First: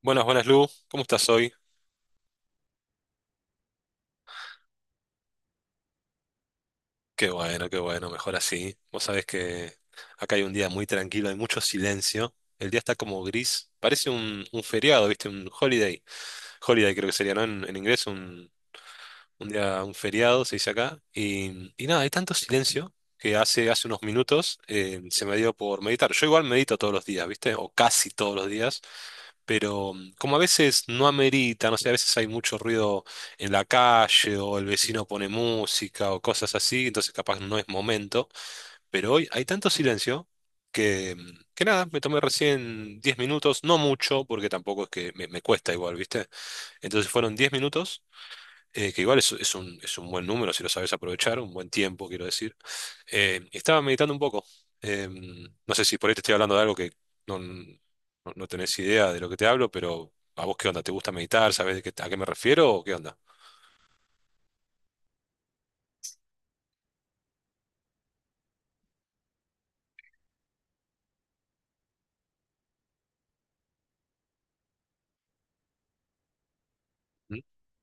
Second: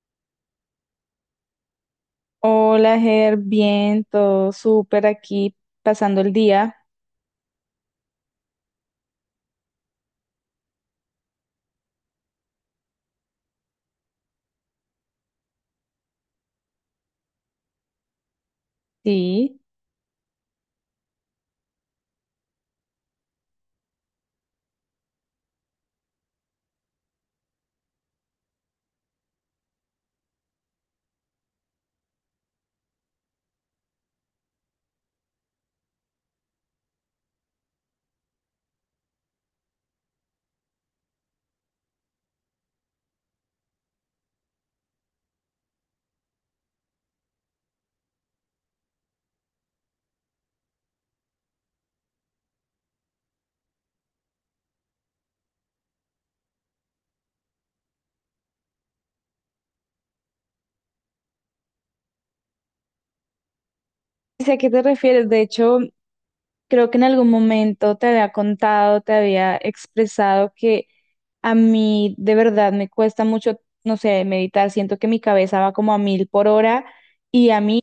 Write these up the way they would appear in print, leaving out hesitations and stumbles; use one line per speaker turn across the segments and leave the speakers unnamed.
Buenas, buenas, Lu. ¿Cómo estás hoy?
Hola, Ger, bien, todo súper aquí, pasando el día.
Qué bueno, mejor así. Vos sabés que acá hay un día muy tranquilo, hay mucho silencio. El día está como gris. Parece un feriado, ¿viste? Un holiday. Holiday creo que sería, ¿no? En inglés, un
Sí,
día, un feriado se dice acá. Y nada, hay tanto silencio que hace unos minutos se me dio por meditar. Yo igual medito todos los días, ¿viste? O casi todos los días. Pero como a veces no amerita, no sé, a veces hay mucho ruido en la calle o el vecino pone música o cosas así, entonces capaz no es momento, pero hoy hay tanto silencio que nada, me tomé recién 10 minutos, no mucho, porque tampoco es que me cuesta igual, ¿viste? Entonces fueron 10 minutos que igual es un buen número si lo sabes aprovechar, un buen tiempo, quiero decir. Estaba meditando un poco. No sé si por ahí te estoy hablando de algo que no, no, no tenés idea de lo que te hablo, pero ¿a vos qué onda? ¿Te gusta meditar? ¿Sabés de qué, a qué me refiero o qué onda?
sé a qué te refieres. De hecho, creo que en algún momento te había contado, te había expresado que a mí de verdad me cuesta mucho, no sé, meditar. Siento que mi cabeza va como a mil por hora
¿Mm?
y a mí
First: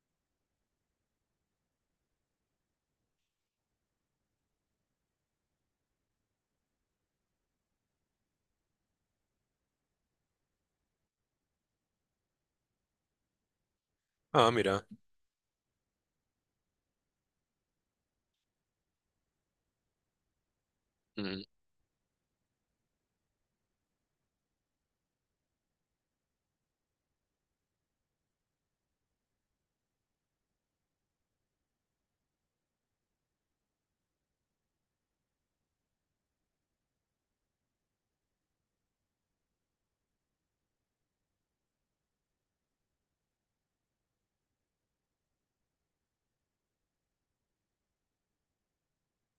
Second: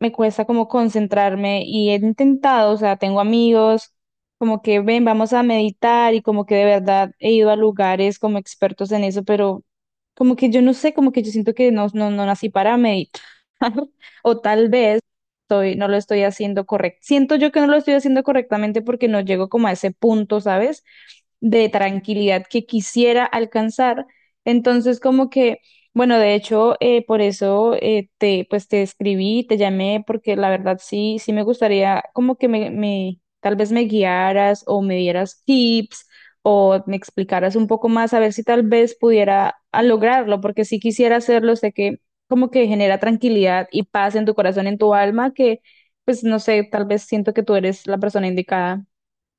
me cuesta como concentrarme y he intentado, o sea, tengo amigos como que ven, vamos a meditar y como que de verdad he ido a lugares como expertos en eso, pero como que yo no sé, como que yo siento que no nací para meditar o
Ah,
tal
mira.
vez estoy, no lo estoy haciendo correcto. Siento yo que no lo estoy haciendo correctamente porque no llego como a ese punto, ¿sabes?
Mm,
De tranquilidad que quisiera alcanzar. Entonces, como que, bueno, de hecho, por eso te, pues te escribí, te llamé, porque la verdad sí me gustaría como que me tal vez me guiaras o me dieras tips o me explicaras un poco más a ver si tal vez pudiera lograrlo, porque si quisiera hacerlo, sé que como que genera tranquilidad y paz en tu corazón, en tu alma, que pues no sé, tal vez siento que tú eres la persona indicada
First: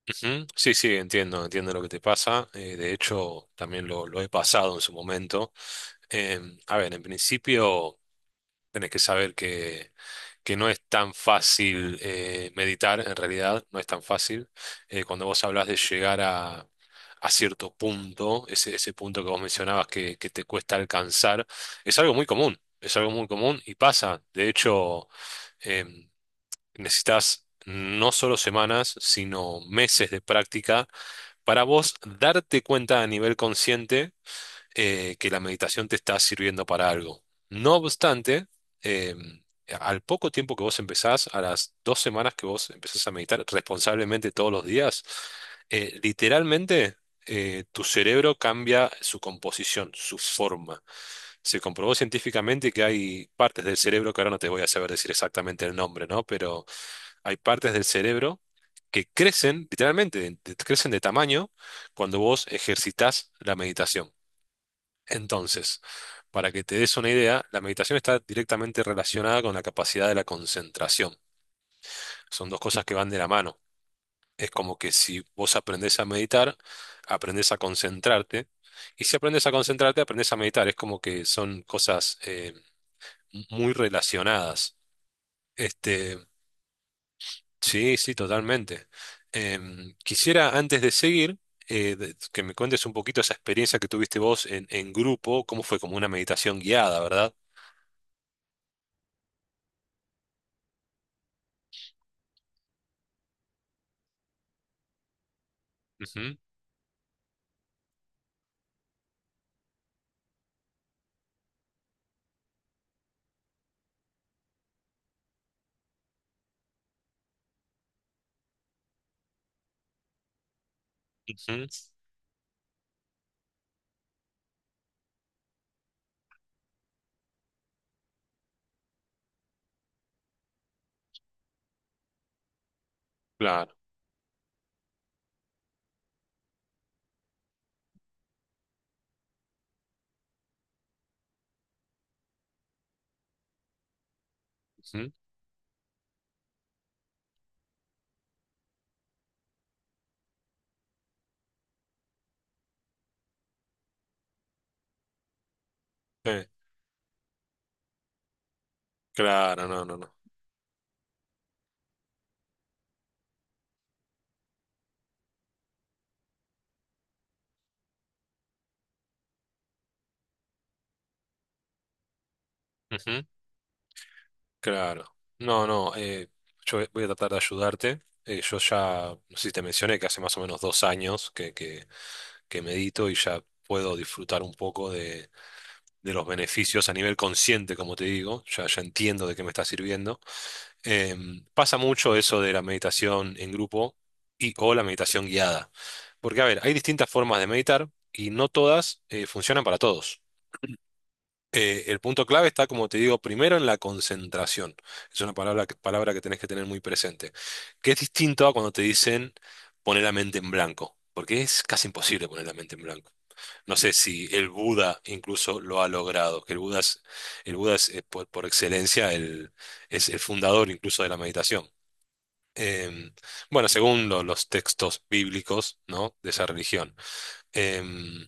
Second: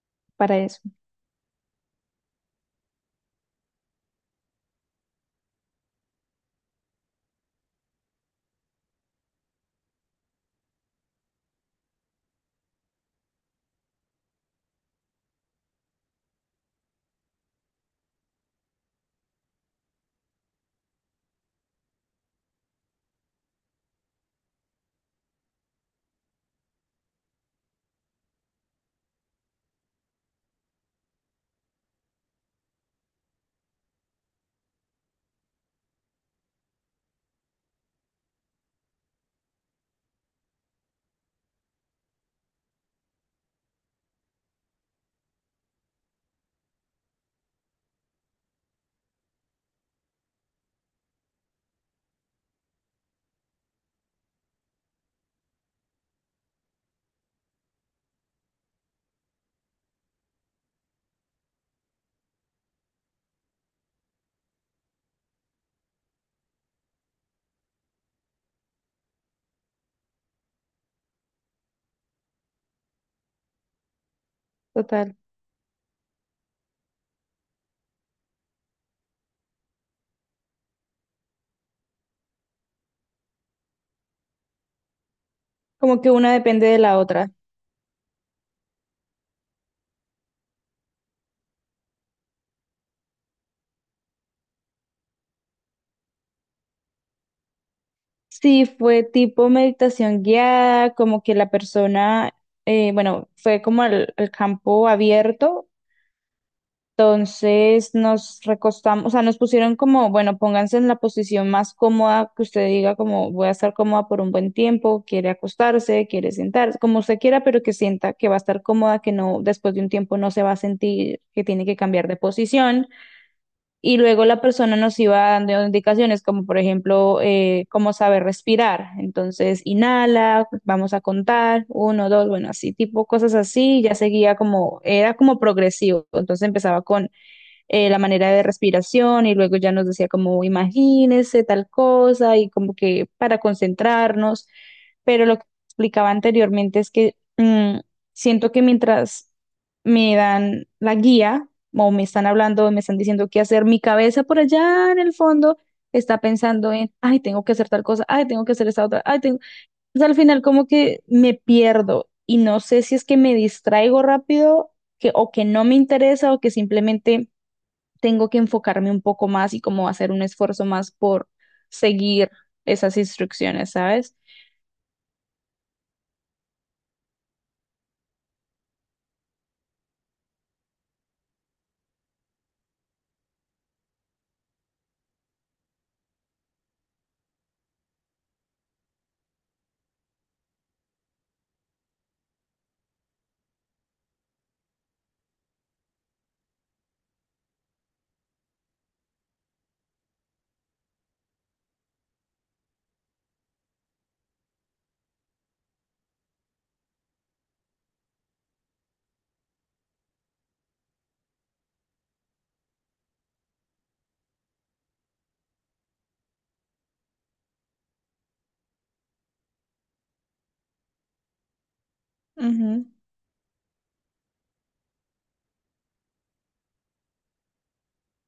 ujú.
para
Sí,
eso.
sí, entiendo, entiendo lo que te pasa. De hecho, también lo he pasado en su momento. Eh, a ver, en principio, tenés que saber que no es tan fácil meditar, en realidad, no es tan fácil. Cuando vos hablas de llegar a cierto punto, ese punto que vos mencionabas que te cuesta alcanzar, es algo muy común, es algo muy común y pasa. De hecho, em, necesitas no solo semanas, sino meses de práctica para vos darte cuenta a nivel consciente que la meditación te está sirviendo para algo. No obstante, eh, al poco tiempo que vos empezás, a las 2 semanas que vos empezás a meditar responsablemente todos los días, literalmente tu cerebro cambia su composición, su forma. Se comprobó científicamente que hay partes del cerebro, que ahora no te voy a saber decir exactamente el nombre, ¿no? Pero hay partes del cerebro que crecen, literalmente, crecen de tamaño cuando vos ejercitás la meditación. Entonces, para que te des una idea, la meditación está directamente relacionada con la capacidad de la concentración. Son dos cosas que van de la mano. Es como que
Total.
si vos aprendés a meditar, aprendés a concentrarte, y si aprendes a concentrarte, aprendes a meditar. Es como que son cosas muy relacionadas.
Como que
Este,
una depende de la otra.
sí, sí, totalmente. Quisiera, antes de seguir, que me cuentes un poquito esa experiencia que tuviste vos en grupo, cómo fue como una meditación guiada, ¿verdad?
Sí, fue tipo meditación guiada, como que la persona, bueno, fue como el campo abierto, entonces nos recostamos, o sea, nos pusieron como, bueno, pónganse en la posición más cómoda que usted diga, como voy a estar cómoda por un buen tiempo, quiere acostarse, quiere sentarse, como usted quiera, pero que sienta que va a estar cómoda, que no, después de un tiempo no se va a sentir que
Ujú.
tiene que cambiar de posición. Y luego la persona nos iba dando indicaciones como por ejemplo cómo saber respirar. Entonces, inhala, vamos a contar, uno, dos, bueno, así, tipo cosas
Claro.
así, ya seguía como, era como progresivo. Entonces empezaba con la manera de respiración y luego ya nos decía como imagínese tal cosa y como que para concentrarnos,
Ujú.
pero lo que explicaba anteriormente es que siento que mientras me dan la guía o me están hablando, me están diciendo qué hacer, mi cabeza por allá en el fondo está
eh,
pensando en, ay, tengo que hacer tal cosa, ay, tengo que hacer esta otra, ay, tengo...
claro. No, no,
Entonces,
no.
al final como que me pierdo y no sé si es que me distraigo rápido que, o que no me interesa o que simplemente tengo que enfocarme un poco más y como hacer un esfuerzo más por seguir esas
Ujú.
instrucciones, ¿sabes?
Claro. No, no, yo voy a tratar de ayudarte. Yo ya, no sé si te mencioné que hace más o menos 2 años que medito y ya puedo disfrutar un poco de los beneficios a nivel consciente, como te digo. Ya, ya entiendo de qué me está sirviendo. Pasa mucho eso de la meditación en grupo y o la meditación guiada. Porque, a ver, hay distintas formas de meditar y no todas funcionan para todos. El punto clave está, como te digo, primero en la concentración. Es una palabra que tenés que tener muy presente. Que es distinto a cuando te dicen poner la mente en blanco, porque es casi imposible poner la mente en blanco. No sé si el Buda incluso lo ha logrado, que el Buda es, por excelencia es el fundador incluso de la meditación.
Ujú,
Em, bueno, según los textos bíblicos, ¿no? De esa religión. Em,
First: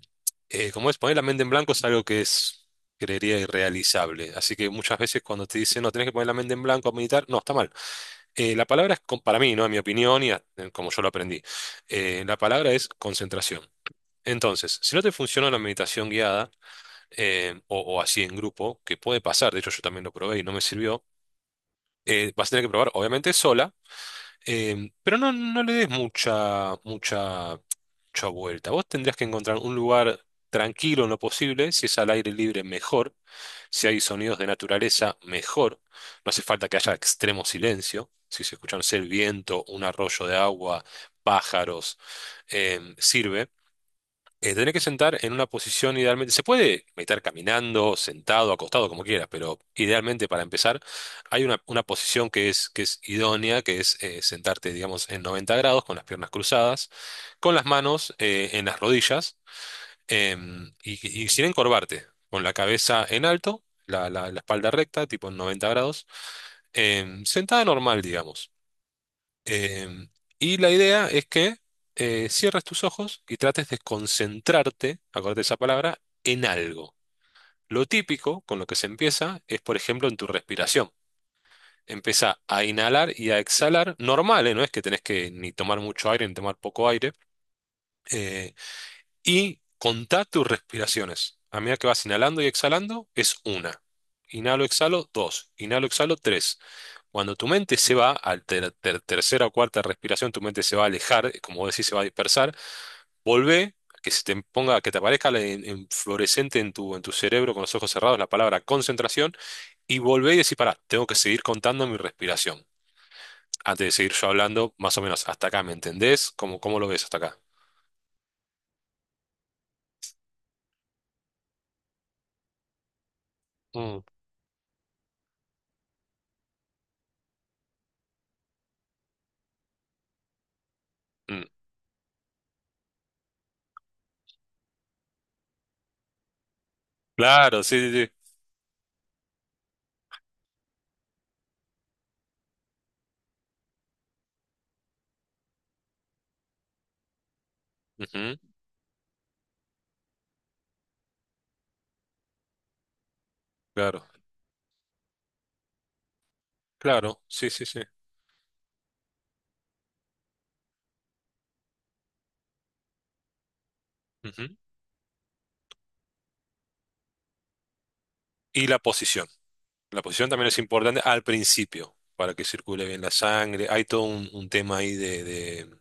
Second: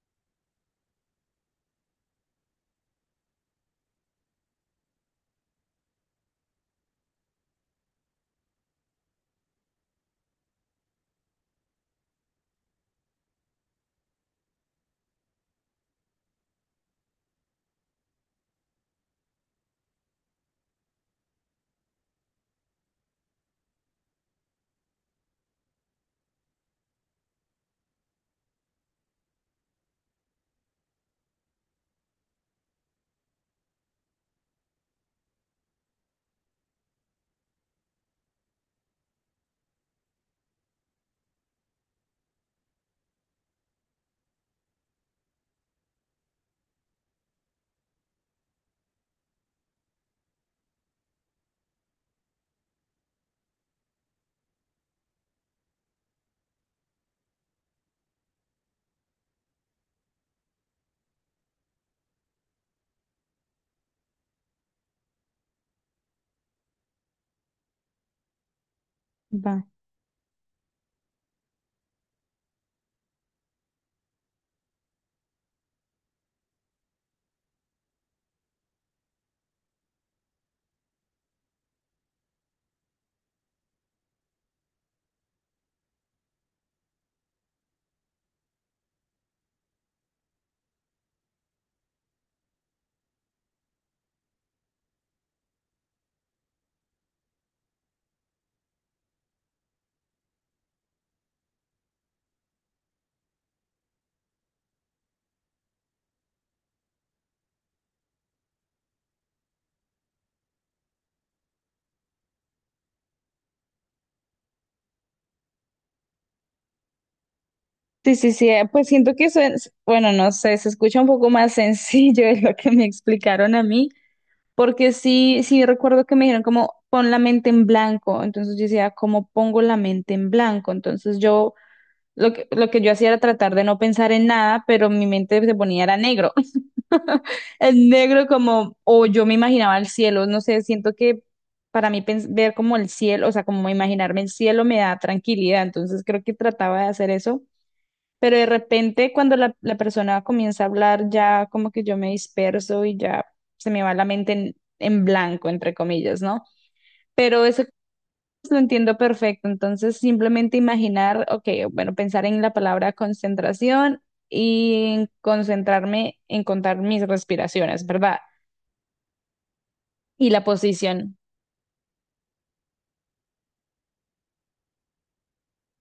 Poner la mente en blanco es algo que es, creería, irrealizable. Así que muchas veces cuando te dicen, no, tenés que poner la mente en blanco a meditar, no, está mal. La palabra es, para mí, ¿no? En mi opinión y como yo lo aprendí, la palabra es concentración. Entonces, si no te funciona la meditación guiada o así en grupo, que puede pasar, de hecho yo también lo probé y no me sirvió, vas a tener que probar, obviamente, sola. Pero no le des mucha, mucha, mucha vuelta. Vos tendrías que encontrar un lugar tranquilo en lo posible. Si es al aire libre, mejor. Si hay sonidos de naturaleza, mejor. No hace falta que haya extremo silencio. Si se escucha, no sé, el viento, un arroyo de agua, pájaros, sirve. Tenés que sentar en una posición idealmente. Se puede meditar caminando, sentado, acostado, como quieras, pero idealmente para empezar hay una posición que es idónea, que es, sentarte, digamos, en 90 grados, con las piernas cruzadas, con las manos en las rodillas y sin encorvarte, con la cabeza en alto, la espalda recta, tipo en 90 grados, sentada normal, digamos.
va.
Em, y la idea es que cierres tus ojos y trates de concentrarte, acuérdate esa palabra, en algo. Lo típico con lo que se empieza es, por ejemplo, en tu respiración. Empieza a inhalar y a exhalar, normal, ¿eh? No es que tenés que ni tomar mucho aire ni tomar poco aire. eh, y contá tus respiraciones. A medida que vas inhalando y exhalando, es una. Inhalo, exhalo, dos. Inhalo, exhalo, tres. Cuando tu mente se va, al tercera o cuarta respiración, tu mente se va a alejar, como vos decís, se va a dispersar. Volvé, que se te ponga, que te aparezca en fluorescente en tu cerebro con los ojos cerrados la palabra concentración, y volvé y decís, pará, tengo que seguir contando mi respiración. Antes de seguir yo hablando, más o menos, hasta acá, ¿me entendés? ¿Cómo lo ves hasta acá?
Sí, sí, sí, pues siento que eso es, bueno, no sé, se escucha un poco más sencillo de lo que me explicaron a mí,
Mm.
porque sí recuerdo que me dijeron como pon la mente en blanco, entonces yo decía, ¿cómo pongo la mente en blanco? Entonces
Mm.
yo, lo que yo hacía era tratar de no pensar en nada, pero mi mente se ponía era negro.
Claro,
Es
sí, sí, sí.
negro como, o yo me imaginaba el cielo, no sé, siento que para mí ver como el cielo, o sea, como imaginarme el cielo me da tranquilidad, entonces creo que trataba de hacer eso, pero
Ujú.
de repente cuando la persona comienza a hablar ya como que yo me disperso y ya se me va
Claro,
la mente en blanco, entre comillas, ¿no?
claro,
Pero
sí, sí,
eso
sí.
lo entiendo perfecto, entonces simplemente imaginar, ok, bueno, pensar en la palabra concentración
Ujú.
y en concentrarme en contar mis respiraciones, ¿verdad?
Y la posición. La posición
Y la
también es importante
posición.
al principio, para que circule bien la sangre. Hay todo un tema ahí.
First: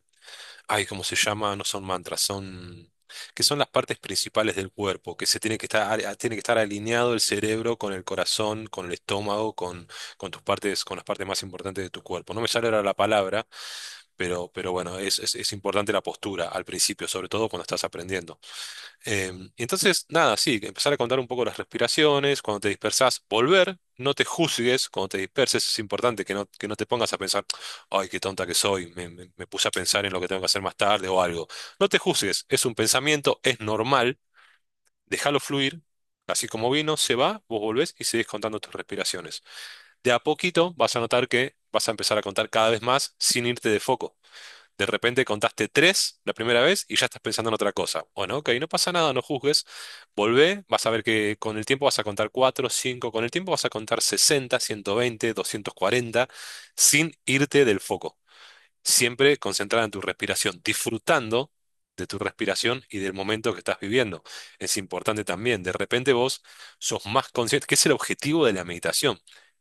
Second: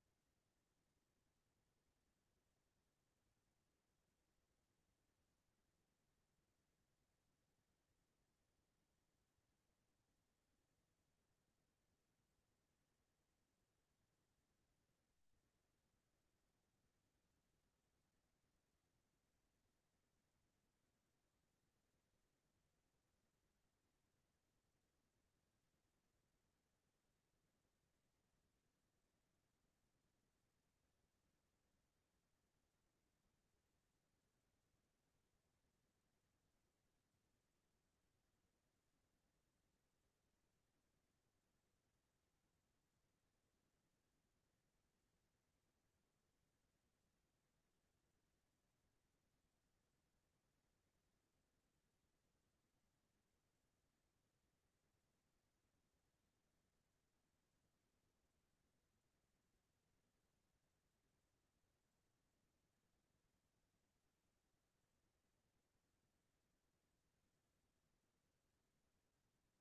Ay, ¿cómo se llama? No son mantras. Que son las partes principales del cuerpo, que se tiene que estar, tiene que estar alineado el cerebro con el corazón, con el estómago, con, tus partes, con las partes más importantes de tu cuerpo. No me sale ahora la palabra, bueno, es importante la postura al principio, sobre todo cuando estás aprendiendo. Y entonces, nada, sí, empezar a contar un poco las respiraciones, cuando te dispersas, volver, no te juzgues, cuando te disperses es importante que no te pongas a pensar, ay, qué tonta que soy, me puse a pensar en lo que tengo que hacer más tarde o algo. No te juzgues, es un pensamiento, es normal, déjalo fluir, así como vino, se va, vos volvés y seguís contando tus respiraciones. De a poquito vas a notar que vas a empezar a contar cada vez más sin irte de foco. De repente contaste tres la primera vez y ya estás pensando en otra cosa. Bueno, ok, no pasa nada, no juzgues. Volvé, vas a ver que con el tiempo vas a contar cuatro, cinco, con el tiempo vas a contar 60, 120, 240 sin irte del foco. Siempre concentrada en tu respiración, disfrutando de tu respiración y del momento que estás viviendo. Es importante también, de repente vos sos más consciente, que es el objetivo de la meditación,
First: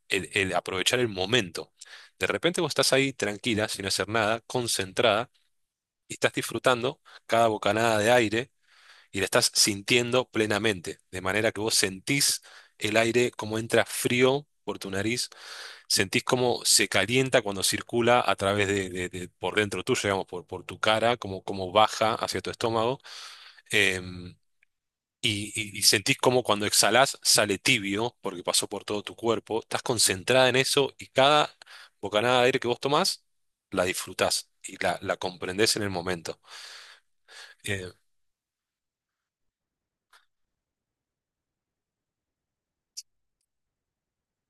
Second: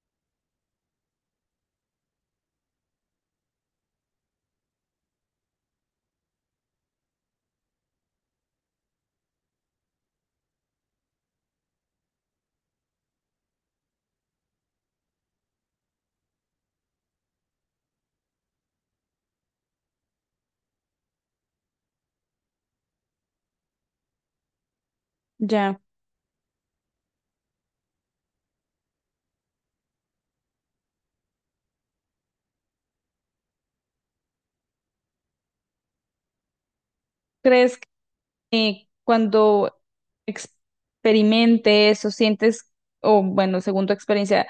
el aprovechar el momento. De repente vos estás ahí tranquila, sin hacer nada, concentrada, y estás disfrutando cada bocanada de aire y la estás sintiendo plenamente, de manera que vos sentís el aire como entra frío por tu nariz, sentís cómo se calienta cuando circula a través de, por dentro tuyo, digamos, por, tu cara, como, como baja hacia tu estómago, em, y, y-
Ya.
y sentís como cuando exhalás sale tibio, porque pasó por todo tu cuerpo, estás concentrada en eso y cada bocanada de aire que vos tomás, la disfrutás y la comprendés en el momento.
¿Crees
Eh,
que cuando experimentes o sientes, o bueno, según tu experiencia,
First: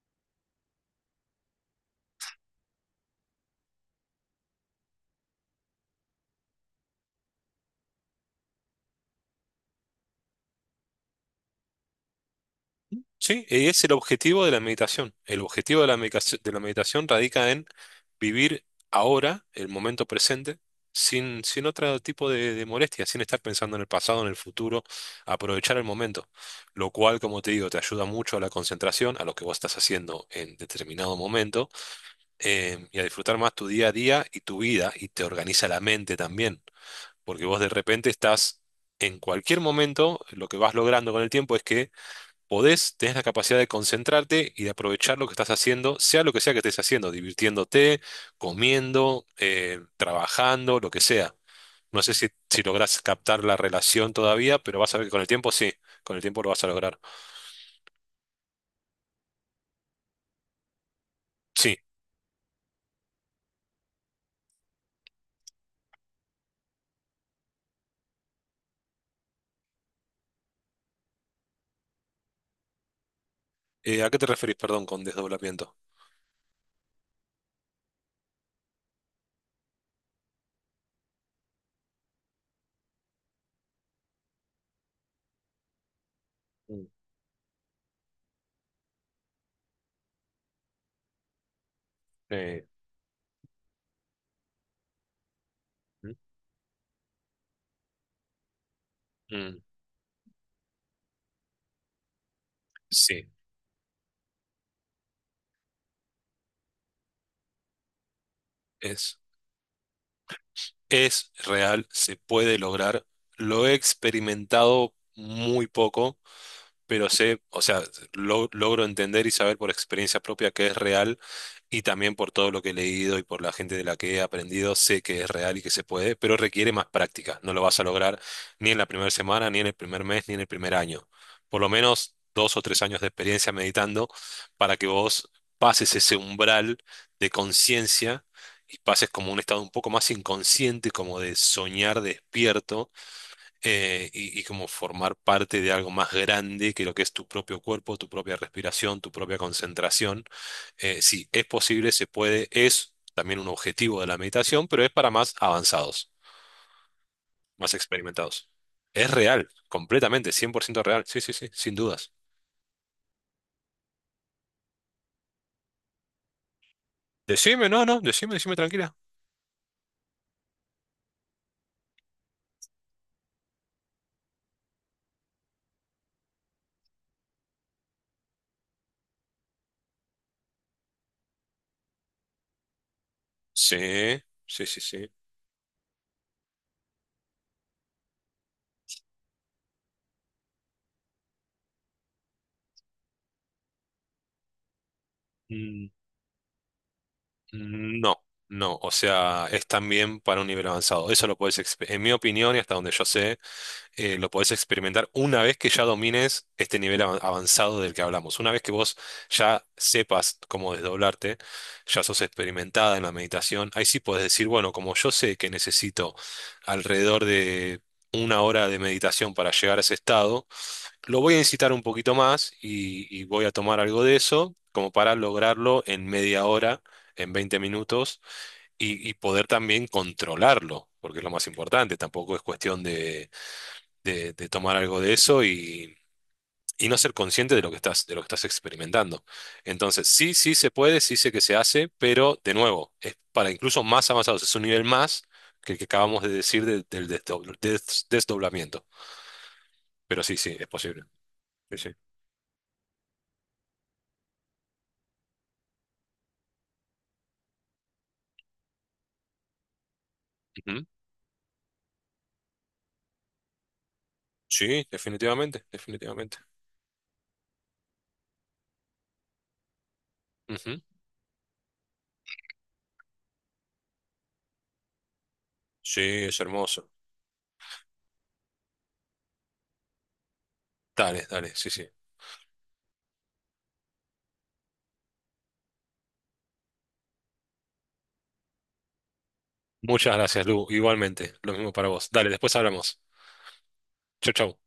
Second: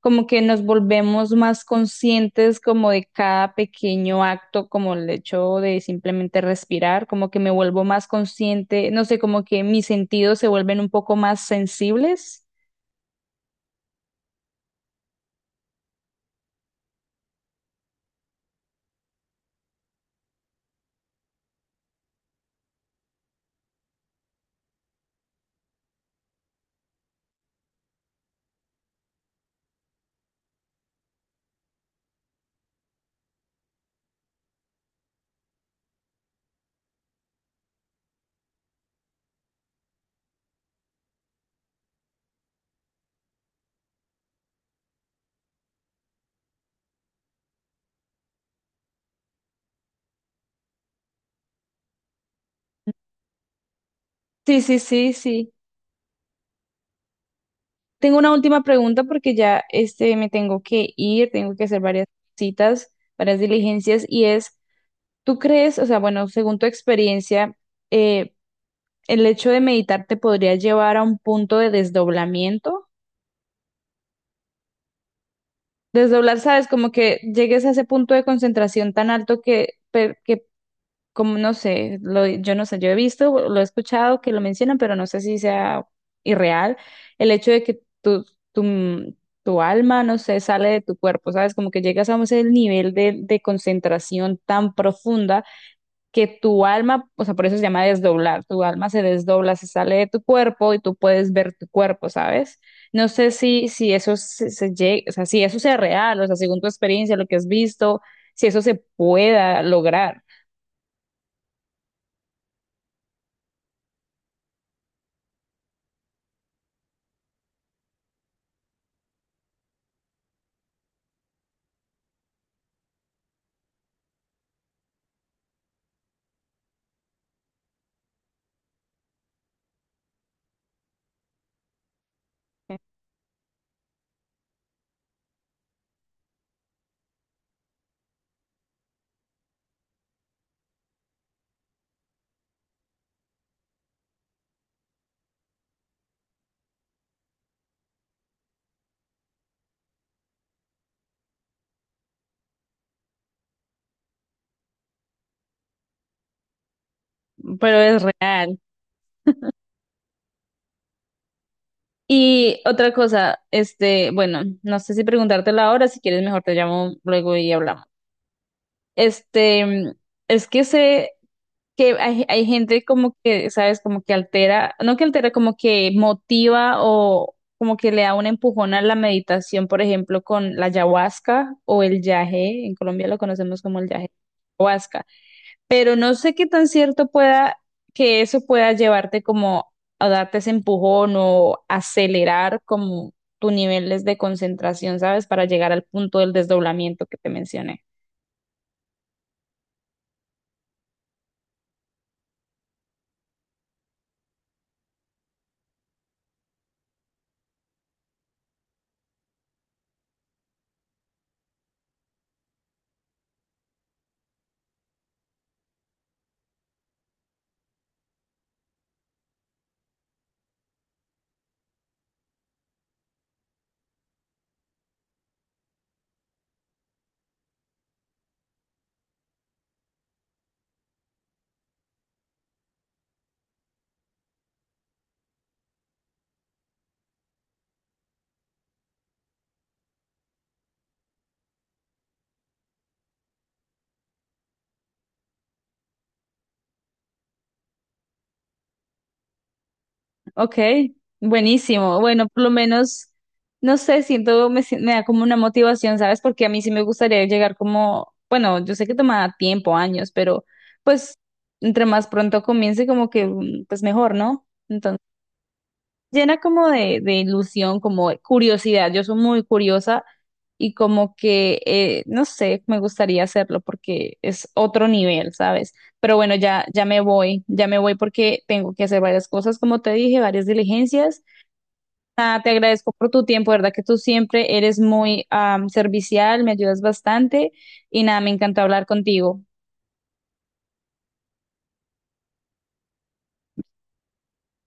como que nos volvemos más conscientes como de cada pequeño acto, como el hecho de simplemente respirar, como que me vuelvo más consciente, no sé, como que mis sentidos se vuelven un poco más sensibles?
Sí, y es el objetivo de la meditación. El objetivo de la meditación radica en vivir ahora, el momento presente, sin otro tipo de molestia, sin estar pensando en el pasado, en el futuro, aprovechar el momento, lo cual, como te digo, te ayuda mucho a la concentración, a lo que vos estás haciendo en determinado momento, y a disfrutar más tu día a día y tu vida, y te organiza la mente también, porque vos de repente estás, en cualquier momento, lo que vas logrando con el tiempo es que podés, tenés la capacidad de concentrarte y de aprovechar lo que estás haciendo, sea lo que sea que estés haciendo, divirtiéndote, comiendo, trabajando, lo que sea. No sé si lográs captar la relación todavía,
Sí,
pero
sí,
vas a ver que
sí,
con el tiempo
sí.
sí, con el tiempo lo vas a lograr.
Tengo una última pregunta porque ya este me tengo que ir, tengo que
Sí.
hacer varias citas, varias diligencias y es ¿tú crees, o sea, bueno, según tu experiencia, eh, el hecho de meditar te podría llevar a un punto de desdoblamiento?
¿A qué te referís, perdón, con desdoblamiento?
Desdoblar, ¿sabes? Como que llegues a ese punto de concentración tan alto que, que como no sé, yo no sé, yo he visto, lo he escuchado que lo mencionan, pero no sé si sea irreal,
Mm,
el hecho de que tu, mm, tu alma, no sé, sale de tu cuerpo, ¿sabes? Como que llegas a ese
eh,
nivel de concentración tan profunda
mm,
que tu alma, o sea, por eso se llama desdoblar, tu alma se desdobla,
mm,
se sale de tu cuerpo y tú puedes ver tu cuerpo, ¿sabes? No
sí,
sé si, si eso o sea, si eso sea real, o sea, según tu experiencia, lo que has visto, si eso se
es,
pueda lograr,
es real, se puede lograr. Lo he experimentado muy poco pero sé, o sea, logro entender y saber por experiencia propia que es real y también por todo lo que he leído y por la gente de la que he aprendido, sé que es real y que se puede, pero requiere más práctica. No lo vas a lograr ni en la primera semana, ni en el primer mes, ni en el primer año. Por lo menos 2 o 3 años de experiencia meditando para que vos pases ese umbral de conciencia. Y pases como un estado un poco más inconsciente, como de soñar despierto, y como formar parte de algo más grande que lo que es tu propio cuerpo, tu propia respiración, tu propia concentración. Sí, es posible, se puede, es también un objetivo de la meditación, pero es para más avanzados, más
pero es
experimentados.
real.
Es real, completamente, 100% real. Sí, sí, sí, sin dudas.
Y otra cosa, este, bueno, no sé si preguntártela ahora, si quieres mejor te llamo luego y
Decime, no,
hablamos.
no, decime, decime tranquila.
Este, es que se que hay gente como que, ¿sabes? Como que altera, no que altera, como que motiva o como que le da un empujón a la meditación, por ejemplo, con la ayahuasca o el yagé, en Colombia lo conocemos
Sí,
como el yagé,
sí, sí,
ayahuasca,
sí.
pero no sé qué tan cierto pueda que eso pueda llevarte como a darte ese empujón o acelerar como tus niveles de concentración, ¿sabes? Para llegar al
Mm.
punto del desdoblamiento que te mencioné.
No, no, o sea, es también para un nivel avanzado. Eso lo puedes, en mi opinión y hasta donde yo sé, lo podés experimentar una vez que ya domines este nivel avanzado del que hablamos. Una vez que vos ya sepas cómo desdoblarte, ya sos experimentada en la meditación, ahí sí podés decir, bueno, como yo sé que necesito alrededor de 1 hora de meditación para llegar a ese estado, lo voy a incitar un poquito más y voy a tomar algo de eso como para lograrlo en media hora. En 20 minutos y poder también controlarlo, porque es lo más importante, tampoco es cuestión de tomar algo de eso y no ser consciente de lo que estás experimentando. Entonces, sí, sí se puede, sí sé que se hace, pero de nuevo, es para incluso más avanzados, es un nivel más que el que acabamos de decir del desdoblamiento. Pero sí, sí,
Ok,
es posible. Sí, sí.
buenísimo. Bueno, por lo menos, no sé, siento, me, si- me da como una motivación, ¿sabes? Porque a mí sí me gustaría llegar como, bueno, yo sé que toma tiempo, años, pero
Ujú.
pues entre más pronto comience, como que, pues mejor, ¿no?
Sí, definitivamente, definitivamente.
Llena como de ilusión, como de curiosidad. Yo soy muy curiosa y
Ujú.
como que, no sé, me gustaría hacerlo porque es otro nivel, ¿sabes?
Sí,
Pero bueno,
es
ya,
hermoso.
ya me voy porque tengo que hacer varias cosas, como te dije, varias diligencias.
Dale, dale, sí, sí.
Nada, te agradezco por tu tiempo, ¿verdad? Que tú siempre eres muy servicial, me ayudas bastante y nada, me encantó hablar contigo.
Muchas gracias, Lu. Igualmente, lo mismo para vos. Dale, después hablamos. Chau, chau.